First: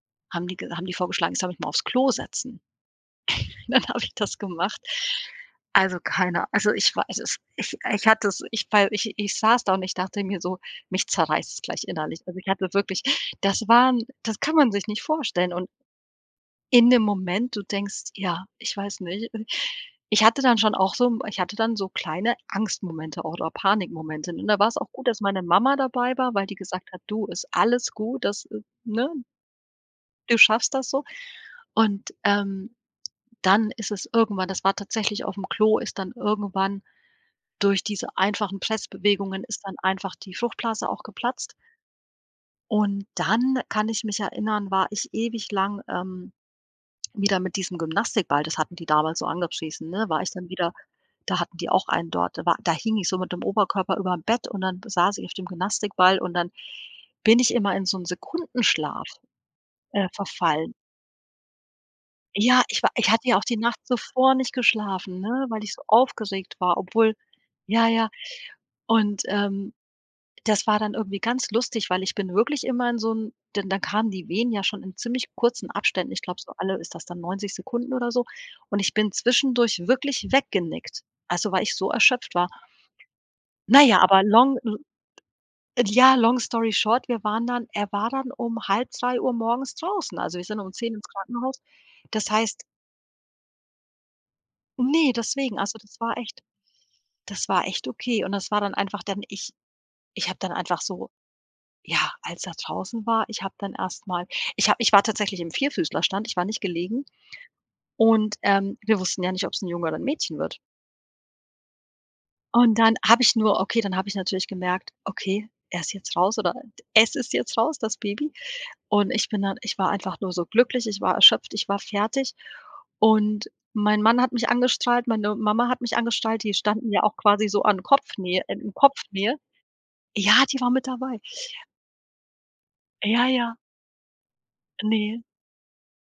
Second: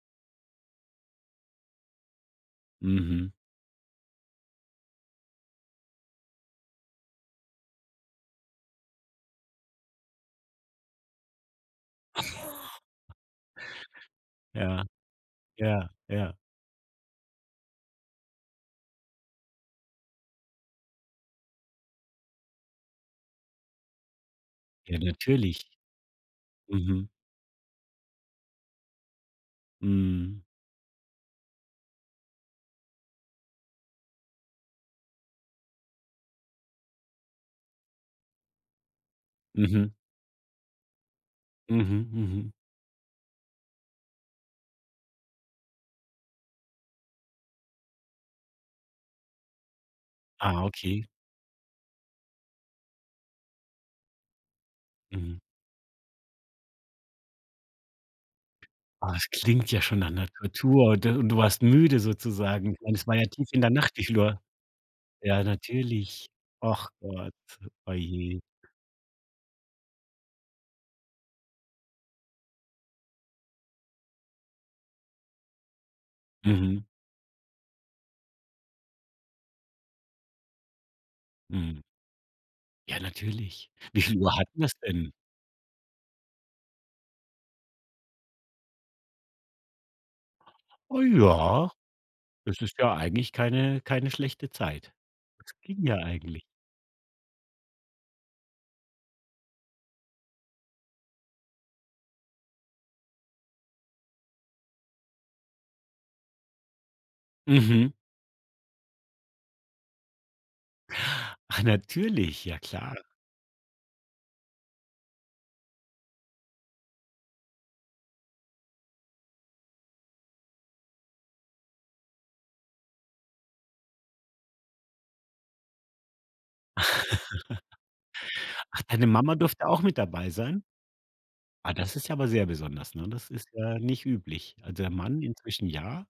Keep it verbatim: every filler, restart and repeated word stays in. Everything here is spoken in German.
Haben die ge haben die vorgeschlagen, ich soll mich mal aufs Klo setzen. Mhm. Dann habe ich das gemacht. Also, keiner also, ich weiß es ich ich hatte es, ich wei ich ich saß da und ich dachte mir so: „Mich zerreißt es gleich innerlich.“ Also, ich hatte wirklich das waren das kann man Ja, sich nicht vorstellen und ja, ja. in dem Moment, du denkst: „Ja, ich weiß nicht.“ Und ich hatte dann schon auch so m ich hatte dann so kleine Angstmomente oder Panikmomente. Und da war's auch Ja, gut, dass meine natürlich. Mama dabei war, weil die gesagt hat: Mhm. „Du, ist alles gut, das“ äh, ne „du Mhm. schaffst das so“ und, ähm, dann ist es irgendwann das war tatsächlich aufm Klo, ist dann irgendwann durch diese einfachen Pressbewegungen ist dann Mhm. einfach die Fruchtblase auch geplatzt Mhm, mhm. und dann kann ich mich erinnern, war ich ewig lang, ähm, wieder mit diesem Gymnastikball das hatten die damals so angepriesen, ne, war ich dann Ah, wieder okay. da hatten die auch einen dort. Da war da hing ich so mit dem Oberkörper überm Bett und dann saß ich auf Mhm. dem Gymnastikball und dann bin ich immer in so 'n Sekundenschlaf, Oh, das klingt ja schon äh, nach 'ner verfallen. Tortur und d du warst müde Ja, sozusagen, ich ich war meine es ich war ja hatte ja auch tief die in der Nacht Nacht, wie viel zuvor Uhr nicht geschlafen, ja, ne, weil ich so natürlich. aufgeregt war, Och obwohl Gott, ja, ja oje. und, ähm, das war dann irgendwie ganz lustig, weil ich bin wirklich immer in so 'n denn da kamen die Wehen ja schon in ziemlich kurzen Abständen, ich glaube so alle Mhm. ist das dann Neunzig Sekunden oder so und ich bin zwischendurch wirklich weggenickt. Also, weil ich Mhm. so erschöpft war. Ja, natürlich. Na ja, Wie viel aber Uhr long hatten wir's l denn? ja, long story short, wir waren dann er war dann um halb drei Uhr morgens draußen. Also, wir sind um zehn Oh, ins Krankenhaus. ja, Das das heißt ist ja eigentlich keine keine schlechte Zeit. Ne, Das deswegen, also ging ja das war echt eigentlich. das war echt okay und das war dann einfach dann ich ich habe dann einfach so ja, als er draußen war, ich habe dann erst mal ich habe ich war tatsächlich im Vierfüßlerstand, ich war nicht gelegen Mhm. und, ähm, wir wussten ja nicht, ob's 'n Junge oder 'n Mädchen wird. Ach, natürlich, ja Und dann klar. habe ich nur okay, dann habe ich natürlich gemerkt: „Okay, er ist jetzt raus oder es ist jetzt raus, das Baby.“ Und ich bin dann ich war einfach nur so glücklich, ich war erschöpft, ich war fertig und mein Mann hat mich angestrahlt, meine Mama hat mich angestrahlt, die standen ja auch quasi so an Kopfnähe in in Ach, deine Mama Kopfnähe. durfte auch mit dabei Ja, die sein? war mit dabei. Ah, das ist ja aber sehr besonders, ne? Ja, Das ist, ja. äh, nicht üblich. Also, der Ne. Mann inzwischen ja.